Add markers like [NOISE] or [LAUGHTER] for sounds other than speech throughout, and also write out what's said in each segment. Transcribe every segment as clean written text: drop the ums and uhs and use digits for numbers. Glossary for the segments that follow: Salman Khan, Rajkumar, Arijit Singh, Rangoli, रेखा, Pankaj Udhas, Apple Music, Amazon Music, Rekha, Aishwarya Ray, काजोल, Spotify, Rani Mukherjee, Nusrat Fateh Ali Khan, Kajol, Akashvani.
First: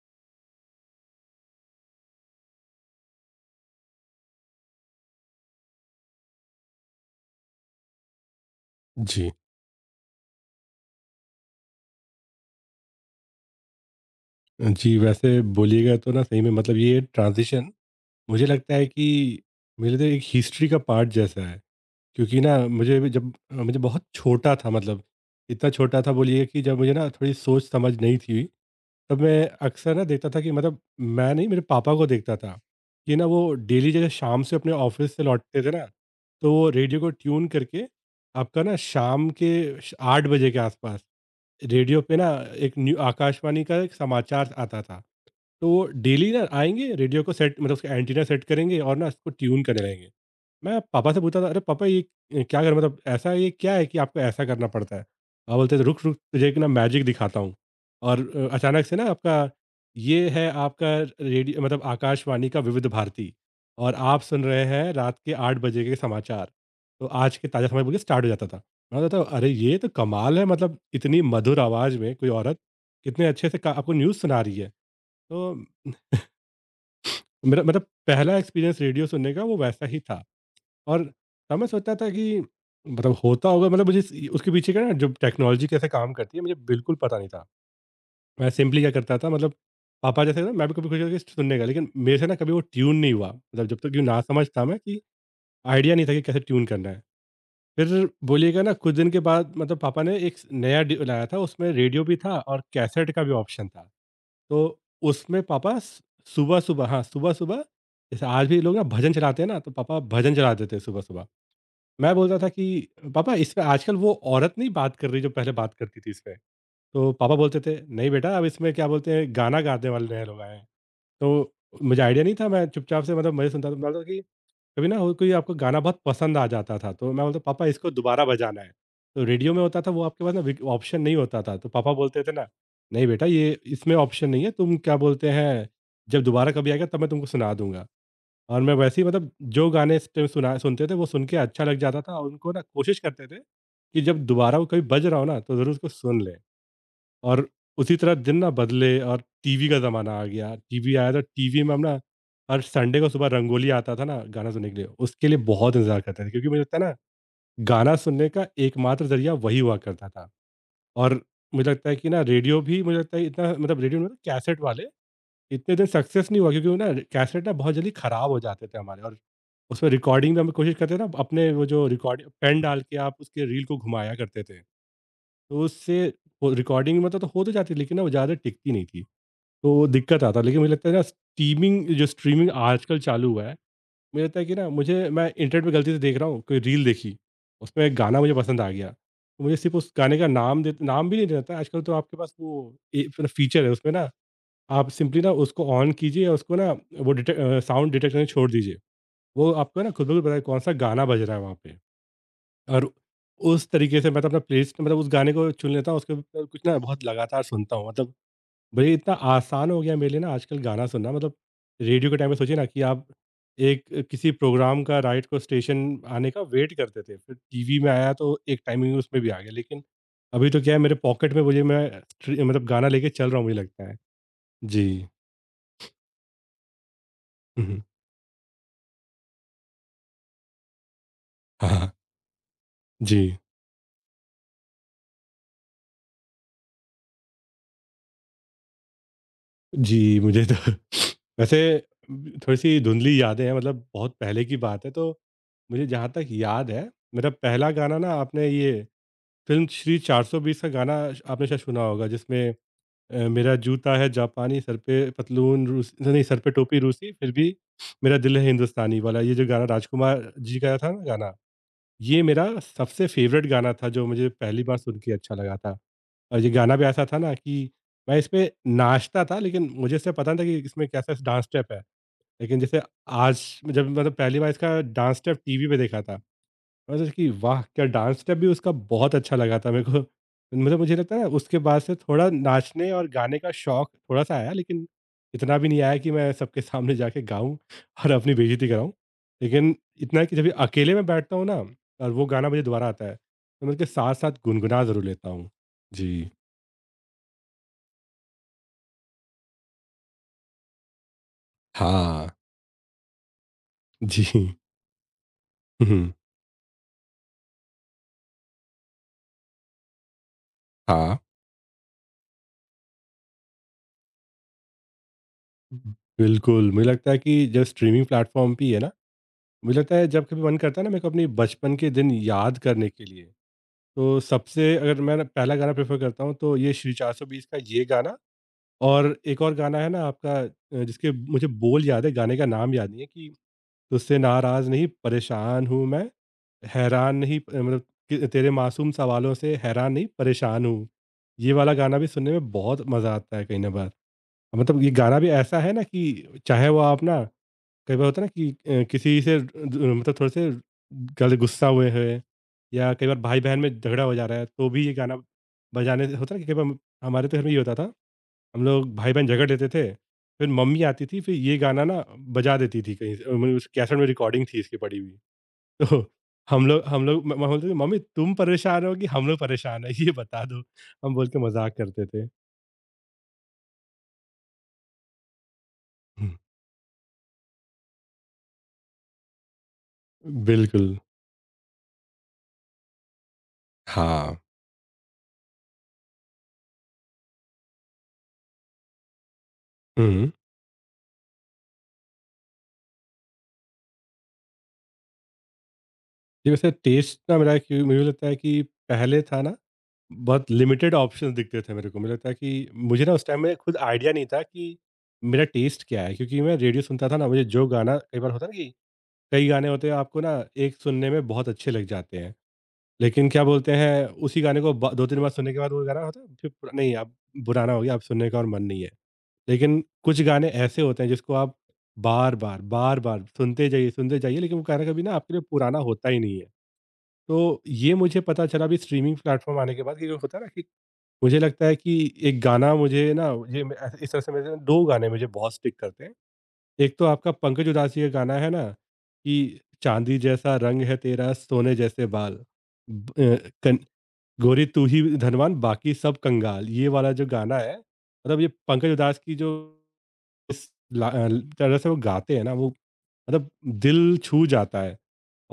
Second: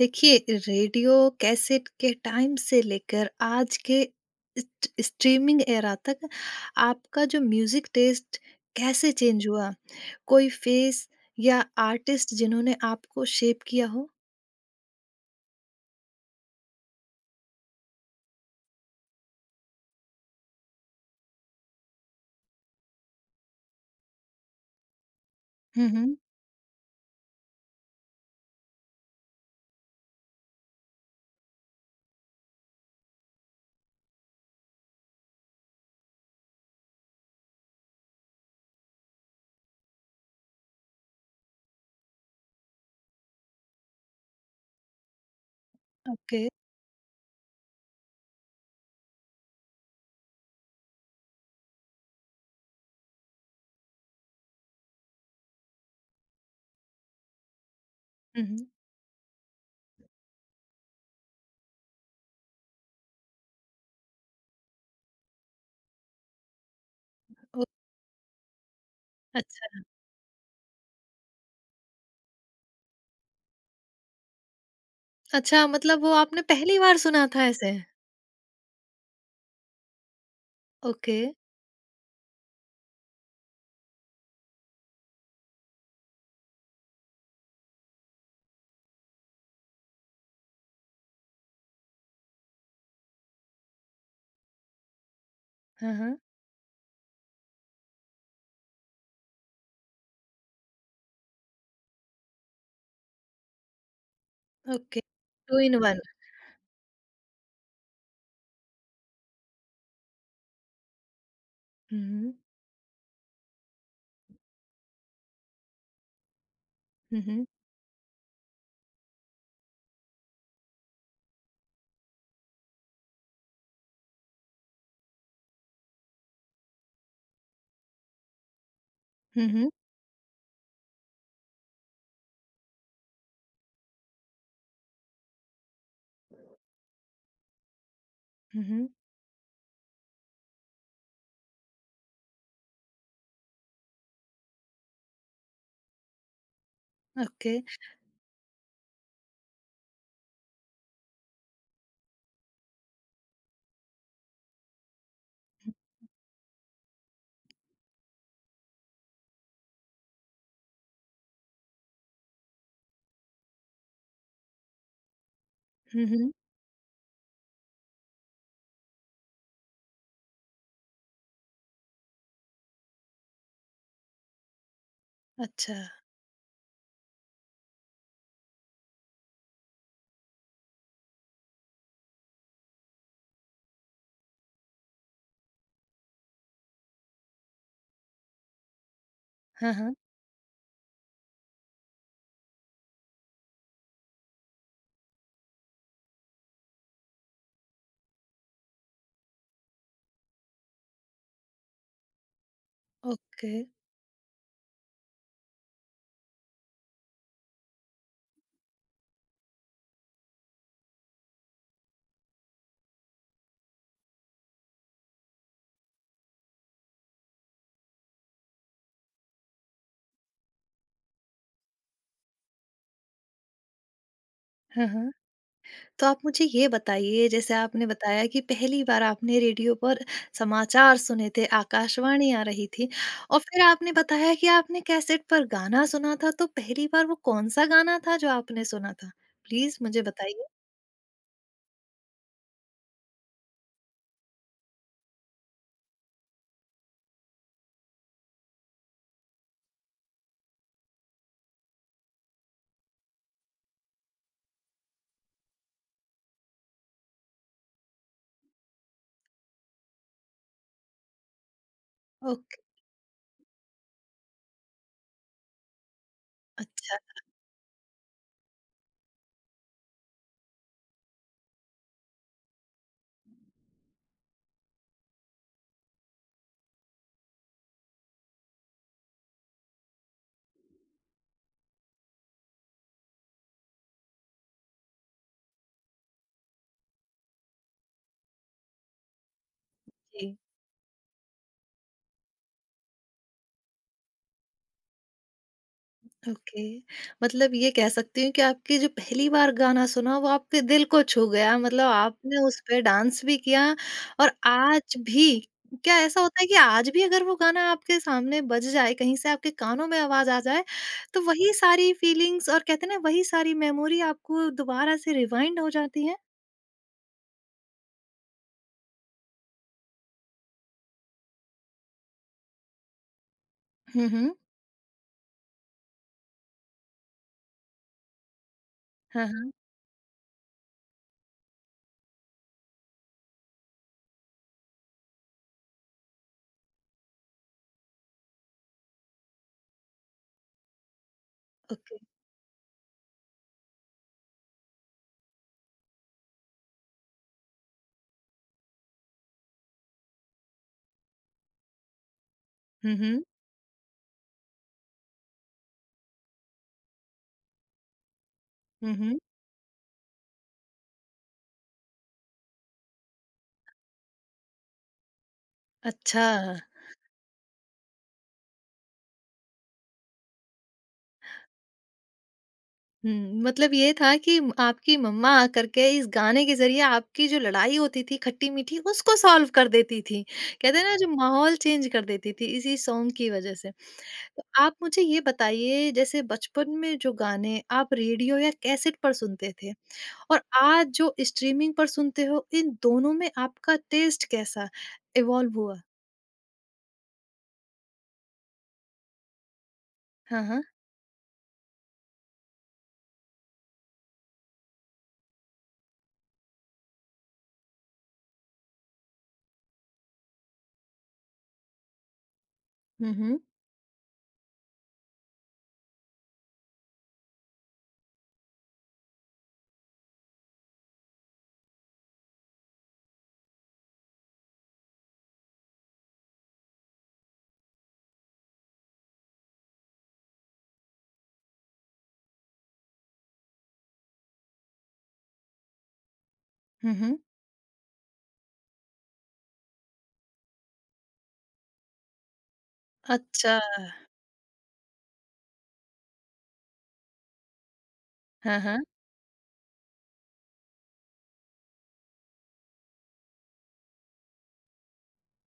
देखिए, radio cassette के time से लेकर आज के streaming era तक आपका जो music taste कैसे जी। चेंज हुआ? कोई फेस या आर्टिस्ट जिन्होंने आपको शेप किया हो? जी, वैसे बोलिएगा तो ना सही में मतलब ये ट्रांज़िशन मुझे लगता है कि मेरे लिए तो एक हिस्ट्री का पार्ट जैसा है। क्योंकि ना मुझे भी जब मुझे बहुत छोटा था मतलब इतना छोटा था हम्म। बोलिए कि जब मुझे ना थोड़ी सोच-समझ नहीं थी, तब मैं अक्सर ना देखता था कि मतलब मैं नहीं मेरे पापा को देखता था, कि ना वो डेली जैसे शाम से अपने ऑफ़िस से लौटते थे ना, तो वो रेडियो को ट्यून करके आपका ना शाम के श 8 बजे के आसपास रेडियो पे ना एक न्यू आकाशवाणी का एक समाचार आता था। तो डेली ओके। ना आएँगे, रेडियो को सेट मतलब उसका एंटीना सेट करेंगे और ना इसको ट्यून करने रहेंगे। मैं पापा से पूछता था, "अरे पापा ये क्या कर मतलब ऐसा है ये क्या है कि आपको ऐसा करना पड़ता है?" पापा बोलते थे, "रुक, रुक तुझे एक ना मैजिक दिखाता हूँ।" और हम्म। अचानक से ना आपका ये है आपका रेडियो मतलब आकाशवाणी का विविध भारती और आप सुन रहे हैं रात के 8 बजे के समाचार। तो आज के ओ, ताज़ा समाचार बोल के स्टार्ट हो जाता था। मैं बोलता था, "अरे अच्छा। ये तो कमाल है मतलब इतनी मधुर आवाज़ में कोई औरत, कितने अच्छे से का आपको न्यूज़ सुना रही है।" तो अच्छा, मतलब वो आपने पहली बार सुना था मेरा ऐसे? मतलब पहला एक्सपीरियंस रेडियो सुनने का वो वैसा ही था और ओके। तब मैं सोचता था कि मतलब होता होगा मतलब मुझे उसके पीछे का ना जो टेक्नोलॉजी कैसे काम करती है मुझे बिल्कुल पता नहीं था। मैं सिंपली क्या करता था मतलब पापा जैसे ना मैं भी कभी कुछ करके सुनने का लेकिन मेरे से ना कभी वो ट्यून नहीं हुआ मतलब जब तक कि ना समझ था मैं कि हाँ आइडिया नहीं था हाँ। कि कैसे ट्यून करना है। फिर बोलिएगा ना कुछ दिन के बाद मतलब पापा ने एक नया लाया था उसमें रेडियो भी था और कैसेट का भी ऑप्शन था। तो ओके। उसमें टू इन पापा स वन। सुबह-सुबह हाँ, सुबह-सुबह जैसे आज भी लोग ना भजन चलाते हैं ना, तो पापा भजन चला देते हैं सुबह-सुबह। मैं हम्म बोलता था कि, "पापा इसमें आजकल वो औरत नहीं बात कर रही जो पहले बात करती थी इसमें।" तो पापा हम्म बोलते थे, "नहीं बेटा, अब इसमें क्या बोलते हैं गाना गाने वाले नए लोग आए हैं।" तो मुझे आईडिया नहीं था, मैं चुपचाप से मतलब मज़े सुनता था। मैं बोलता था कभी ना हो कोई आपको गाना बहुत पसंद आ जाता था तो मैं बोलता पापा इसको दोबारा बजाना है। तो हम्म। रेडियो में होता था वो आपके पास ना ऑप्शन नहीं होता था तो पापा बोलते थे ना नहीं बेटा ये इसमें ऑप्शन नहीं है तुम क्या बोलते हैं जब दोबारा कभी आएगा तब मैं तुमको सुना दूंगा। और मैं हम्म, वैसे ही मतलब जो गाने इस टाइम सुना सुनते थे वो सुन के अच्छा लग जाता था और उनको ना कोशिश करते थे कि जब दोबारा वो कभी बज रहा हो ना तो ज़रूर उसको सुन ले। और ओके। उसी तरह दिन ना बदले और टीवी का ज़माना आ गया। टीवी आया तो टीवी में हम ना हर संडे को सुबह रंगोली आता था ना गाना सुनने के लिए, उसके लिए बहुत इंतज़ार करते थे क्योंकि मुझे लगता है ना गाना सुनने का एकमात्र ज़रिया वही हुआ करता था। और मुझे लगता है कि ना रेडियो भी मुझे लगता है इतना मतलब रेडियो में कैसेट वाले इतने दिन सक्सेस हम्म। नहीं हुआ क्योंकि वो ना कैसेट ना बहुत जल्दी ख़राब हो जाते थे हमारे और उसमें रिकॉर्डिंग में हम कोशिश करते थे ना अपने वो जो रिकॉर्ड पेन डाल के आप उसके रील को घुमाया करते थे। तो अच्छा। उससे वो रिकॉर्डिंग मतलब तो हो तो जाती थी, लेकिन ना वो ज़्यादा टिकती नहीं थी। तो दिक्कत आता है, लेकिन मुझे लगता है ना स्टीमिंग जो स्ट्रीमिंग आजकल चालू हुआ है, मुझे लगता है कि ना मुझे मैं इंटरनेट पे गलती से देख रहा हूँ, कोई रील देखी, उसमें एक गाना मुझे पसंद आ गया। तो मुझे हाँ सिर्फ़ उस हाँ। गाने का नाम दे नाम भी नहीं रहता है, आजकल तो आपके पास वो ए मतलब फीचर है उसमें ना आप सिंपली ना उसको ऑन कीजिए और उसको ना वो साउंड डिटेक्ट करना छोड़ दीजिए। वो आपको ना खुद ब खुद पता है कौन-सा गाना बज रहा है वहाँ पे। और ओके। उस तरीके से मैं तो अपना प्लेलिस्ट मतलब उस गाने को चुन लेता हूँ, उसके ऊपर कुछ ना बहुत लगातार सुनता हूँ मतलब भई इतना आसान हो गया है मेरे लिए ना आजकल गाना सुनना मतलब रेडियो के टाइम पे सोचिए ना कि आप एक किसी प्रोग्राम का राइट को स्टेशन आने का वेट करते थे। फिर टीवी में आया तो एक टाइमिंग उसमें भी आ गया। लेकिन अभी तो क्या है मेरे पॉकेट में मुझे मैं ट्री मतलब गाना लेके चल रहा हूँ मुझे लगता है। हाँ जी। हाँ। तो आप मुझे ये बताइए, जैसे हुँ, हुँ। आपने बताया कि पहली बार आपने रेडियो पर समाचार सुने थे, हाँ। आकाशवाणी आ रही थी, जी। और फिर आपने बताया कि आपने कैसेट पर गाना सुना था, तो पहली बार वो कौन-सा गाना था जो आपने सुना था? प्लीज़ मुझे जी, मुझे बताइए। तो [LAUGHS] वैसे थोड़ी-सी धुंधली यादें हैं मतलब बहुत पहले की बात है तो मुझे जहाँ तक याद है मेरा पहला गाना ना आपने ये फिल्म श्री 420 का गाना श आपने शायद सुना होगा जिसमें मेरा जूता है जापानी, सर पे पतलून रूस नहीं सर पे टोपी रूसी, फिर भी मेरा दिल है हिंदुस्तानी वाला ये जो गाना राजकुमार जी का था ना गाना, ये मेरा ओके, सबसे फ़ेवरेट गाना था जो मुझे पहली बार सुन के अच्छा लगा था। और ये गाना भी अच्छा, ऐसा था ना कि मैं इस पे नाचता था लेकिन मुझे इससे पता नहीं था कि इसमें कैसा डांस स्टेप है। लेकिन जैसे आज जब मतलब पहली बार इसका डांस स्टेप टीवी पे देखा था। मतलब कि वाह! क्या डांस स्टेप भी उसका बहुत अच्छा लगा था मेरे को। मतलब मुझे लगता है ना उसके बाद से थोड़ा नाचने और गाने का शौक थोड़ा-सा आया लेकिन इतना भी नहीं आया कि मैं सबके सामने जाके गाऊँ और अपनी बेइज़्ज़ती कराऊँ। लेकिन इतना है कि जी। जब भी अकेले में बैठता हूँ ना और वो गाना मुझे दोबारा आता है, तो मैं उसके साथ-साथ गुनगुना ज़रूर लेता हूँ। जी। ओके, मतलब ये कह सकती हूँ कि आपकी जो पहली बार गाना सुना वो आपके दिल को छू गया, मतलब हाँ। आपने उस पे डांस भी किया, और जी। आज भी हुँ, क्या हुँ। ऐसा होता है कि आज भी अगर वो गाना आपके सामने बज जाए, कहीं से आपके कानों में आवाज आ जाए, हाँ। तो वही सारी फीलिंग्स, और कहते हैं ना, वही सारी मेमोरी आपको दोबारा से रिवाइंड हो जाती है। बिल्कुल, मुझे लगता है कि जो स्ट्रीमिंग प्लेटफ़ॉर्म भी है ना, मुझे लगता है जब कभी मन करता है ना मेरे को अपने बचपन के दिन याद करने के लिए तो हम्म। सबसे अगर मैं ना पहला गाना प्रेफ़र करता हूँ तो ये श्री 420 का ये गाना और हाँ एक हाँ। और गाना है ना आपका जिसके मुझे बोल याद है, गाने का नाम याद नहीं है कि तुझसे नाराज़ नहीं परेशान हूँ मैं, हैरान नहीं मतलब कि तेरे मासूम सवालों से हैरान नहीं परेशान हूँ। ये वाला गाना ओके। भी सुनने में बहुत मज़ा आता है कहीं न बार। मतलब ये गाना भी ऐसा है ना कि चाहे वो आप ना कई बार होता है ना कि किसी से मतलब थोड़े से गलत गुस्सा हुए हैं या कई बार हम्म। भाई बहन में झगड़ा हो जा रहा है तो भी ये गाना बजाने से होता है ना कि कई बार हमारे तो घर में ये होता था हम लोग भाई हम्म। बहन झगड़ लेते थे। फिर मम्मी आती थी फिर ये गाना ना बजा देती थी कहीं से मतलब उस कैसेट में रिकॉर्डिंग थी इसकी पड़ी हुई। [LAUGHS] तो अच्छा। हम लोग बोलते थे मम्मी तुम परेशान हो कि हम लोग परेशान है ये बता दो। हम बोल के मजाक करते थे। हुँ, मतलब ये था कि आपकी मम्मा आकर के इस हम्म, गाने के ज़रिए आपकी जो लड़ाई होती थी खट्टी-मीठी उसको सॉल्व कर देती थी। कहते हैं बिल्कुल। ना, जो माहौल चेंज कर देती थी इसी सॉन्ग की वज़ह से। हाँ। तो आप मुझे ये बताइए, जैसे बचपन में जो गाने आप रेडियो या कैसेट पर सुनते थे और आज जो स्ट्रीमिंग पर सुनते हो, इन दोनों में आपका टेस्ट कैसा इवॉल्व हुआ? जी, वैसे टेस्ट ना मेरा कि मुझे लगता है कि पहले था ना, हाँ, बहुत हाँ। लिमिटेड ऑप्शंस दिखते थे मेरे को। मुझे लगता है कि मुझे ना उस टाइम में खुद आइडिया नहीं था कि मेरा टेस्ट क्या है? क्योंकि मैं रेडियो सुनता था ना, मुझे जो गाना कई बार होता है ना कि कई गाने होते हैं आपको ना एक सुनने में बहुत अच्छे लग जाते हैं। हुँ, लेकिन हुँ। क्या बोलते हैं, उसी गाने को ब 2-3 बार सुनने के बाद वो गाना होता है फिर पुर नहीं, अब पुराना हो गया, अब सुनने का और मन नहीं है। लेकिन कुछ गाने ऐसे होते हैं जिसको आप बार-बार, बार-बार सुनते जाइए, सुनते जाइए, लेकिन वो गाना कभी ना आपके लिए पुराना होता ही नहीं है। तो ये मुझे पता चला अभी स्ट्रीमिंग प्लेटफ़ॉर्म आने के बाद कि जो होता है ना कि मुझे लगता है कि एक गाना मुझे ना, ये मैं ऐसे इस तरह से मेरे 2 गाने मुझे बहुत स्टिक करते हैं। हुँ, एक तो हुँ। आपका पंकज उधासी का गाना है ना कि चाँदी जैसा रंग है तेरा सोने जैसे बाल, ब अ, अच्छा। कन गोरी तू ही धनवान बाकी सब कंगाल। ये वाला जो गाना है, मतलब ये हाँ, हाँ। पंकज उधास की जो इस ला अ, तरह से वो गाते हैं ना, वो मतलब दिल छू जाता है।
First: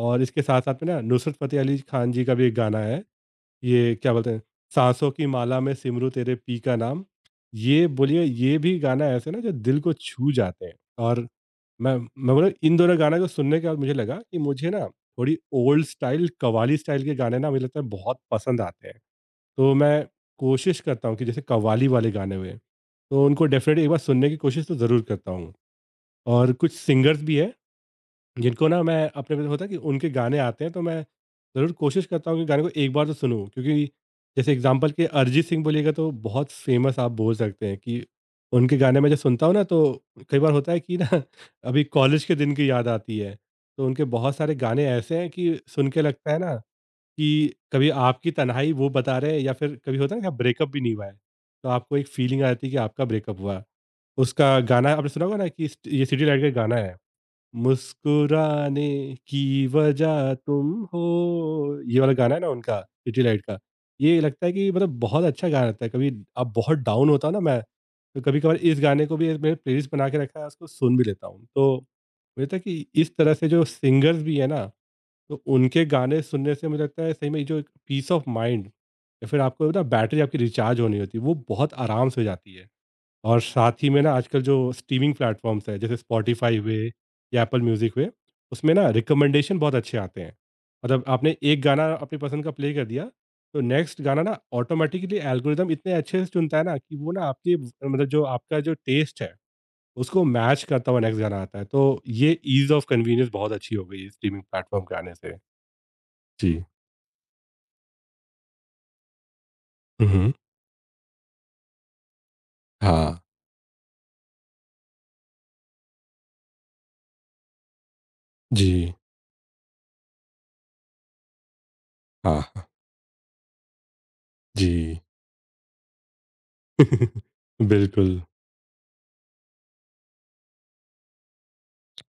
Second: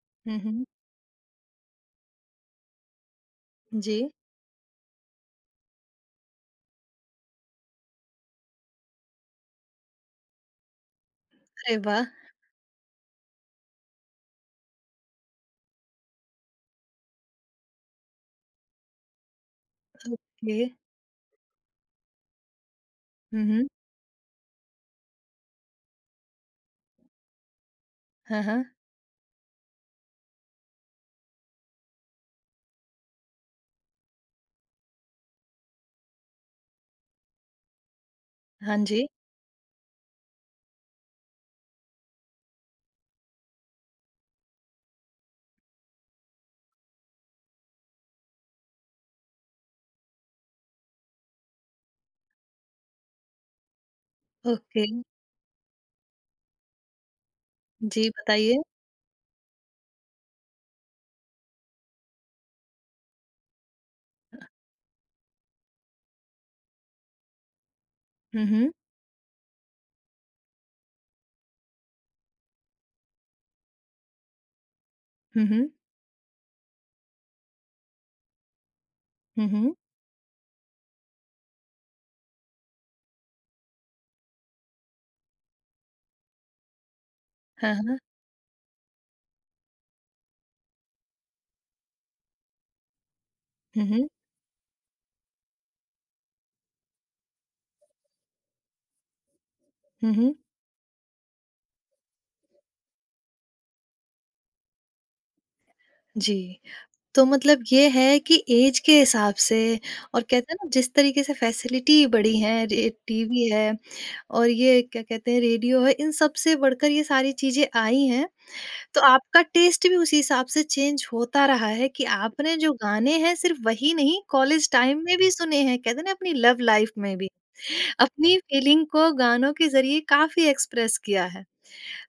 और हुँ, इसके हुँ। साथ-साथ में ना नुसरत फ़तेह अली खान जी का भी एक गाना है, ये जी। क्या बोलते हैं, साँसों की माला में सिमरूँ तेरे पी का नाम। ये बोलिए, ये भी गाना ऐसे ना जो दिल को छू जाते हैं। और अरे मैं वाह! मैं बोला, इन दोनों गाना को सुनने के बाद मुझे लगा कि मुझे ना थोड़ी ओल्ड स्टाइल कव्वाली स्टाइल के गाने ना मुझे लगता है बहुत पसंद आते हैं। तो मैं ये। कोशिश करता हूँ कि जैसे कव्वाली वाले गाने हुए, तो हुँ, उनको हुँ। डेफ़िनेटली एक बार सुनने की कोशिश तो ज़रूर करता हूँ। और कुछ सिंगर्स भी हैं हाँ, हाँ। जिनको ना मैं अपने में होता है कि उनके गाने आते हैं तो मैं ज़रूर कोशिश करता हूँ कि गाने को एक बार तो सुनूँ, क्योंकि जैसे एग्जांपल के अरिजीत सिंह बोलिएगा तो बहुत फेमस, आप बोल सकते हैं कि उनके हाँ गाने जी। मैं जब सुनता हूँ ना तो कई बार होता है कि ना [LAUGHS] अभी कॉलेज के दिन की याद आती है। तो उनके बहुत सारे गाने ऐसे हैं कि सुन के लगता है ना कि कभी आपकी तन्हाई वो बता रहे हैं, या फिर कभी होता है ना कि ब्रेकअप भी नहीं हुआ है तो आपको एक फीलिंग आती है कि आपका ब्रेकअप हुआ। उसका ओके। गाना आपने सुना होगा ना कि ये सिटी लाइट का गाना है, जी, बताइए। मुस्कुराने की वजह तुम हो। ये वाला गाना है ना उनका, सिटी लाइट का। ये लगता है कि, मतलब बहुत अच्छा गाना लगता है। कभी अब बहुत डाउन होता हूँ ना मैं, तो कभी हुँ, कभार हुँ। इस गाने को भी, एक मैंने प्लेलिस्ट बना के रखा है उसको सुन भी लेता हूँ। तो मुझे लगता है कि इस तरह से जो सिंगर्स भी है ना, तो हुँ, हुँ। उनके गाने सुनने से मुझे लगता है सही में ये जो एक पीस ऑफ माइंड या फिर हुँ, आपको हुँ। ना बैटरी आपकी रिचार्ज होनी होती है, वो बहुत आराम से हो जाती है। और साथ ही में ना आजकल जो स्ट्रीमिंग प्लेटफ़ॉर्म्स हैं, जैसे स्पॉटिफ़ाई हुए या एप्पल हाँ, म्यूज़िक हाँ। हुए, उसमें ना रिकमेंडेशन बहुत अच्छे आते हैं। मतलब आपने एक गाना अपनी पसंद का प्ले कर दिया, तो हुँ, नेक्स्ट हुँ। गाना ना ऑटोमैटिकली एल्गोरिदम इतने अच्छे से चुनता है ना कि वो ना आपकी, मतलब जो आपका जो टेस्ट है, हुँ, उसको हुँ। मैच करता हुआ नेक्स्ट गाना आता है। तो ये ईज़ ऑफ कन्वीनियंस बहुत अच्छी हो गई है स्ट्रीमिंग प्लेटफ़ॉर्म के आने से। जी, जी। तो मतलब ये है कि ऐज के हिसाब से हुँ, और हुँ। कहते हैं ना, जिस तरीके से फैसिलिटी बढ़ी हैं, रे हाँ। टीवी है और ये क्या कहते हैं रेडियो है, इन सब से बढ़कर ये सारी चीज़ें आई हैं, जी। तो आपका टेस्ट भी उसी हिसाब से चेंज होता रहा है कि आपने हाँ। जो गाने हैं सिर्फ़ वही नहीं, कॉलेज जी। टाइम में भी सुने हैं, कहते हैं ना, अपनी लव लाइफ़ में [LAUGHS] भी। बिल्कुल। अपनी फीलिंग को गानों के ज़रिए काफ़ी एक्सप्रेस किया है।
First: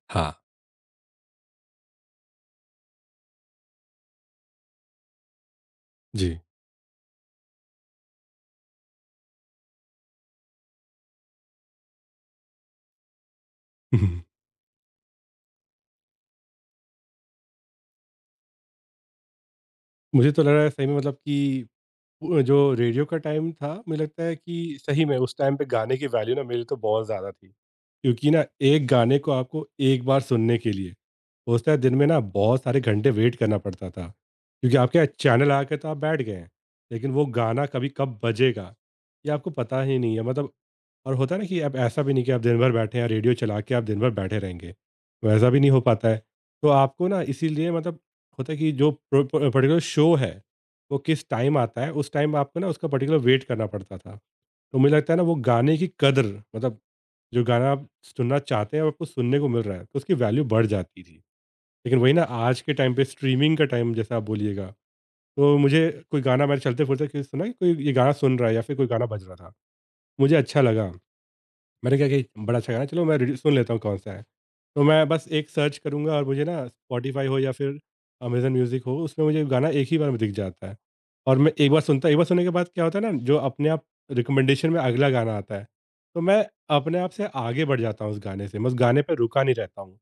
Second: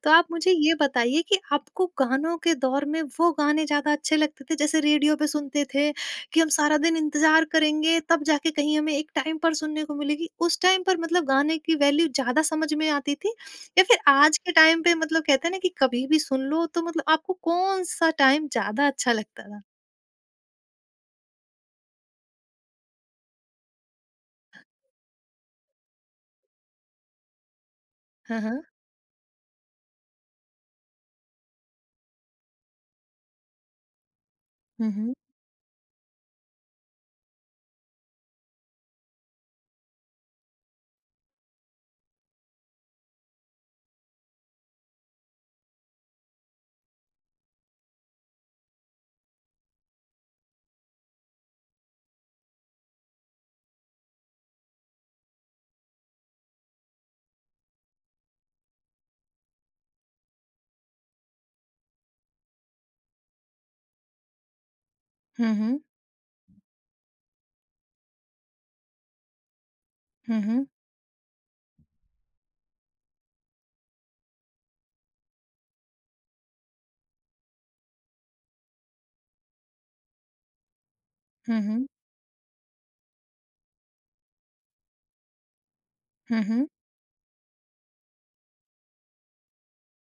तो आप हाँ। मुझे ये बताइए कि आपको गानों के दौर में वो गाने ज़्यादा अच्छे लगते थे जैसे रेडियो पे सुनते थे जी। कि हम सारा दिन इंतज़ार करेंगे, तब जाके कहीं हमें एक टाइम पर सुनने को मिलेगी? उस टाइम पर मतलब गाने की वैल्यू ज़्यादा समझ में आती थी? या फिर [LAUGHS] आज के टाइम पे, मतलब कहते हैं ना कि कभी भी सुन लो, तो मतलब आपको कौन-सा टाइम ज़्यादा अच्छा लगता था? मुझे तो लग रहा है सही में, मतलब कि वो जो रेडियो का टाइम था, मुझे लगता है कि सही में उस टाइम पे गाने की वैल्यू ना मेरे लिए तो बहुत ज़्यादा थी। क्योंकि हाँ, ना हाँ। एक गाने को आपको एक बार सुनने के लिए, होता है, दिन में ना बहुत सारे घंटे वेट करना पड़ता था। क्योंकि हुँ, आपके यहाँ हुँ। चैनल आ के तो आप बैठ गए हैं, लेकिन वो गाना कभी कब बजेगा, ये आपको पता ही नहीं है। मतलब, और होता है ना कि अब ऐसा भी नहीं कि आप दिन भर बैठे हैं, रेडियो चला के आप दिन भर बैठे रहेंगे, वैसा भी नहीं हो पाता है। तो आपको ना इसीलिए, मतलब होता है कि जो प्रो प पर्टिकुलर शो है वो किस टाइम आता है, उस टाइम आपको ना उसका पर्टिकुलर वेट करना पड़ता था। तो मुझे लगता है ना वो गाने की कदर, मतलब जो गाना आप सुनना चाहते हैं और आपको सुनने को मिल रहा है तो उसकी वैल्यू बढ़ जाती थी। लेकिन वही ना, आज के टाइम पे स्ट्रीमिंग का टाइम जैसा आप बोलिएगा, हुँ, तो हुँ। मुझे कोई गाना मैंने चलते-फिरते कहीं सुना कि कोई ये गाना सुन रहा है या फिर कोई गाना बज रहा था। मुझे हुँ, अच्छा हुँ। लगा। मैंने कहा कि बड़ा अच्छा गाना है, चलो मैं सुन लेता हूँ कौन सा है, तो मैं बस एक सर्च करूँगा और मुझे ना स्पॉटिफाई हो या फिर अमेजन म्यूजिक हो, उसमें मुझे गाना एक ही बार में दिख जाता है। और मैं हुँ, हुँ। एक बार सुनने के बाद क्या होता है ना, जो अपने आप रिकमेंडेशन में अगला गाना आता है, तो हुँ, मैं हुँ। अपने आप से आगे बढ़ जाता हूँ उस गाने से, मैं उस गाने पर रुका नहीं रहता हूँ।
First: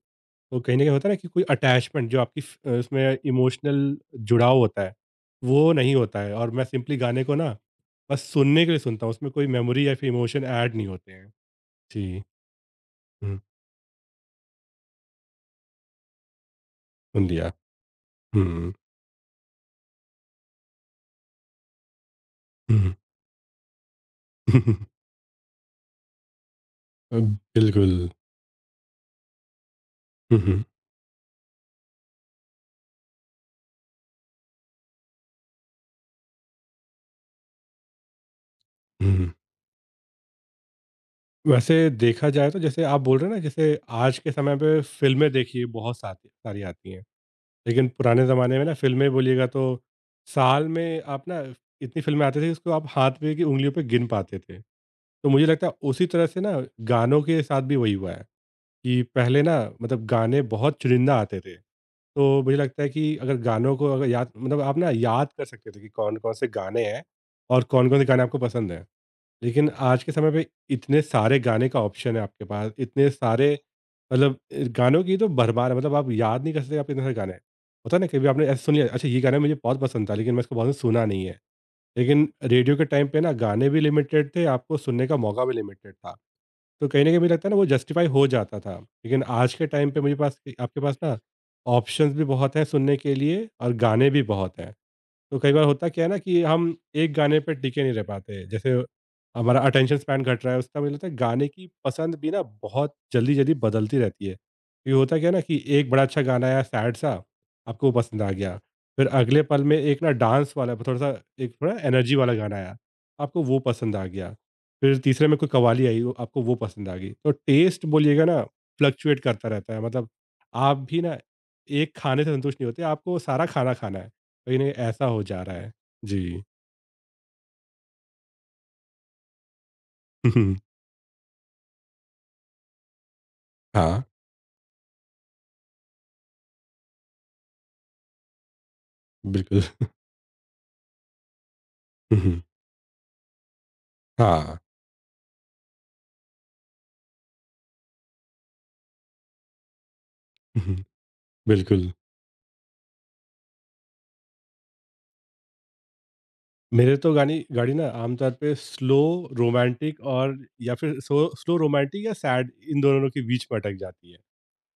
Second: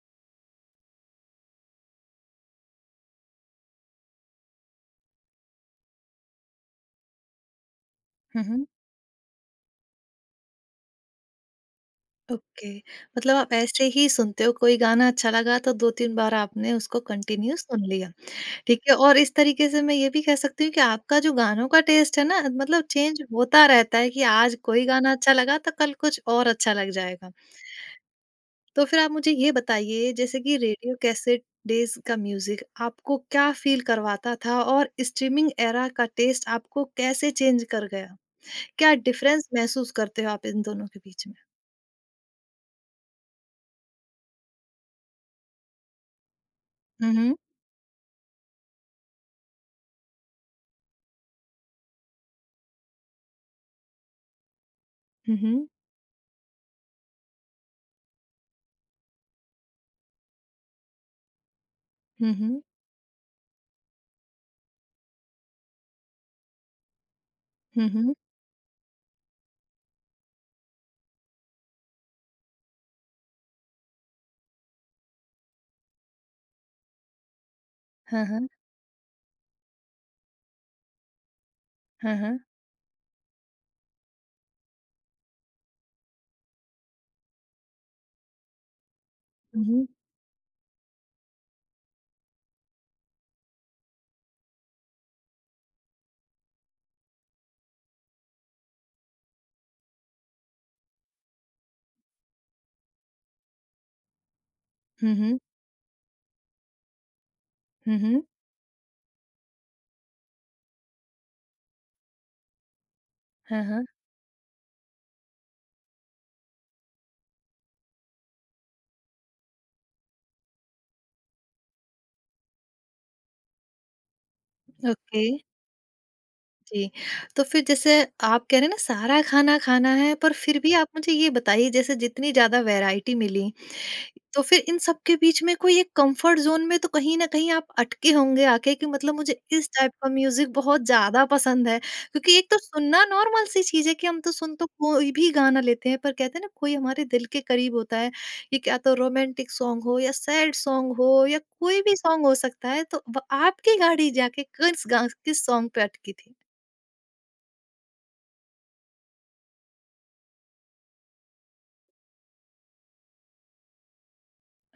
तो कहीं ना कहीं होता है ना कि कोई अटैचमेंट जो आपकी उसमें इमोशनल जुड़ाव होता है, वो नहीं होता है, और मैं सिंपली गाने को ना बस हुँ, सुनने हुँ। के लिए सुनता हूँ, उसमें कोई मेमोरी या फिर इमोशन ऐड नहीं होते हैं। जी। ओके, मतलब हुँ, आप ऐसे ही सुनते हो, कोई गाना अच्छा लगा तो 2-3 बार आपने उसको सुन लिया। कंटिन्यू सुन लिया। हुँ, ठीक है, और इस तरीके से मैं ये भी कह सकती हूँ कि आपका जो गानों का टेस्ट है ना, मतलब हुँ। चेंज होता रहता है कि आज कोई [LAUGHS] गाना अच्छा लगा तो कल कुछ और अच्छा लग अ, जाएगा। बिल्कुल। तो फिर आप मुझे ये बताइए हुँ, जैसे कि हुँ, रेडियो कैसेट डेज़ का म्यूज़िक आपको क्या फ़ील करवाता था और स्ट्रीमिंग एरा का टेस्ट आपको कैसे चेंज कर गया? क्या हुँ। डिफ़रेंस महसूस करते हो आप इन दोनों के बीच में? वैसे देखा जाए तो जैसे आप बोल रहे हैं ना, जैसे आज के समय पे फ़िल्में देखिए बहुत साथ सारी आती हैं। हुँ, हुँ। लेकिन पुराने ज़माने में ना फ़िल्में बोलिएगा तो, साल में आप ना इतनी फ़िल्में आती थी उसको आप हाथ पे की उँगलियों पे गिन पाते थे। तो हुँ, मुझे हुँ। लगता है उसी तरह से ना गानों के साथ भी वही हुआ है, कि पहले ना, मतलब गाने बहुत चुनिंदा आते थे। हुँ, तो मुझे हुँ। लगता है कि अगर गानों को अगर याद, मतलब आप ना याद कर सकते थे कि कौन-कौन से गाने हैं और हुँ, कौन-कौन से हुँ। गाने आपको पसंद हैं। लेकिन आज के समय पे इतने सारे गाने का ऑप्शन है आपके पास, इतने सारे, मतलब गानों की तो भरमार है, मतलब आप याद नहीं कर सकते, आप इतने सारे गाने हैं। होता है ना हाँ, कभी आपने हाँ। ऐसा सुन लिया, अच्छा, ये गाना मुझे बहुत पसंद था लेकिन मैं इसको बहुत दिन सुना नहीं है। हाँ, लेकिन हाँ। रेडियो के टाइम पे ना गाने भी लिमिटेड थे, आपको सुनने का मौका भी लिमिटेड था। तो कहीं न कहीं मुझे लगता है ना वो जस्टिफ़ाई हो जाता था। लेकिन आज हुँ, के हुँ। टाइम पे मुझे पास, आपके पास ना ऑप्शंस भी बहुत हैं सुनने के लिए और गाने भी बहुत हैं। तो कई बार होता क्या है ना कि हम एक गाने पे टिके नहीं रह पाते। जैसे हमारा अटेंशन स्पैन घट रहा है, उसका मुझे लगता है गाने की पसंद भी ना बहुत जल्दी-जल्दी बदलती रहती है। तो ये हुँ, होता क्या है हुँ। ना कि एक बड़ा अच्छा गाना आया सैड सा, आपको हुँ, वो पसंद हुँ। आ गया। फिर अगले पल में एक ना डांस वाला, थोड़ा-सा एक थोड़ा एनर्जी वाला गाना आया, आपको वो हाँ, हाँ। पसंद आ गया। फिर तीसरे में कोई कव्वाली आई, वो आपको वो पसंद आ गई। तो टेस्ट बोलिएगा ना फ्लक्चुएट करता रहता है। मतलब आप भी ना एक खाने से संतुष्ट नहीं होते, आपको सारा खाना खाना है। कहीं न कहीं ऐसा हो ओके, जा रहा है। जी। जी। तो फिर जैसे आप कह रहे हैं ना, सारा खाना खाना है, पर फिर भी [LAUGHS] आप मुझे ये बताइए, जैसे जितनी ज़्यादा वैरायटी मिली, हाँ, तो फिर इन सब के बीच में कोई एक कंफर्ट ज़ोन में तो कहीं न कहीं आप अटके होंगे आके कि मतलब मुझे बिल्कुल। इस टाइप का म्यूज़िक बहुत ज़्यादा पसंद है। क्योंकि एक तो [LAUGHS] सुनना नॉर्मल सी चीज़ है कि हम तो सुन हाँ। तो कोई भी गाना लेते हैं, पर कहते हैं ना, कोई हमारे दिल के करीब होता है। ये क्या, तो रोमांटिक सॉन्ग हो या सैड [LAUGHS] सॉन्ग हो या कोई बिल्कुल। भी सॉन्ग हो सकता है, तो व आपकी गाड़ी जाके किस गा किस सॉन्ग पे अटकी थी? मेरे तो गानी गाड़ी ना आमतौर पे स्लो रोमांटिक, और या फिर सो स्लो रोमांटिक या सैड, इन दोनों के बीच में अटक जाती है।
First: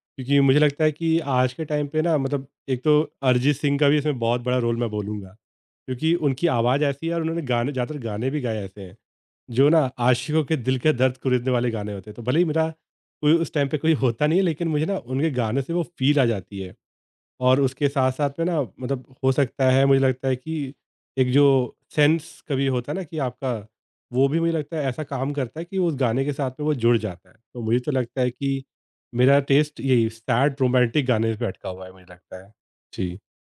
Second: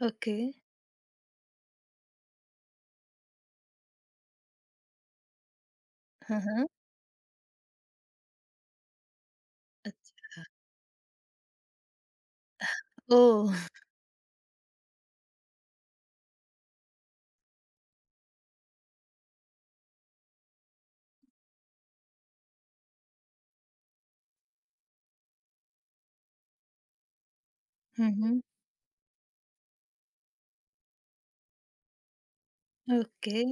ओके। क्योंकि मुझे लगता है कि आज के टाइम पे ना, मतलब एक तो अरिजीत सिंह का भी इसमें बहुत बड़ा रोल, मैं बोलूँगा। क्योंकि हाँ, उनकी हाँ। आवाज़ ऐसी है और उन्होंने गाने ज़्यादातर गाने भी गाए ऐसे हैं, जो ना अच्छा। आशिकों के दिल के दर्द कुरेदने वाले गाने होते हैं। तो भले ही मेरा कोई उस टाइम ओह! पे कोई होता नहीं है, लेकिन मुझे ना उनके गाने से वो फ़ील आ जाती है। और उसके साथ-साथ में ना, मतलब हो सकता है, मुझे लगता है कि एक जो सेंस कभी होता है ना कि आपका, वो भी मुझे लगता है ऐसा काम करता है कि उस गाने के साथ में वो जुड़ जाता है। तो मुझे तो हुँ, लगता है हुँ। कि मेरा टेस्ट यही सैड रोमांटिक गाने पे अटका हुआ है, मुझे लगता है। जी। ओके,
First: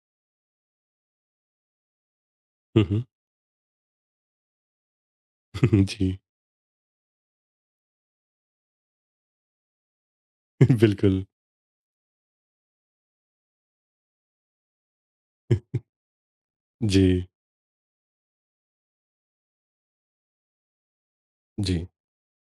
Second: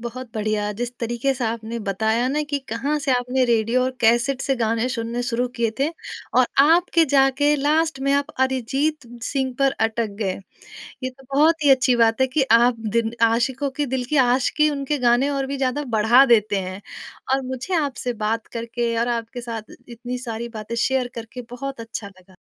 बहुत बढ़िया। जिस तरीके से आपने बताया ना कि हुँ, कहाँ हुँ। से आपने रेडियो और कैसेट से गाने सुनने शुरू किए [LAUGHS] थे, जी। और आपके जाके लास्ट में आप अरिजीत सिंह पर अटक गए। [LAUGHS] ये बिल्कुल। तो बहुत ही अच्छी बात है कि आप दिल आशिकों की दिल की आशिकी उनके गाने और भी [LAUGHS] ज़्यादा बढ़ा देते हैं। जी, और मुझे आपसे बात करके और आपके साथ इतनी सारी बातें शेयर करके बहुत जी। अच्छा लगा।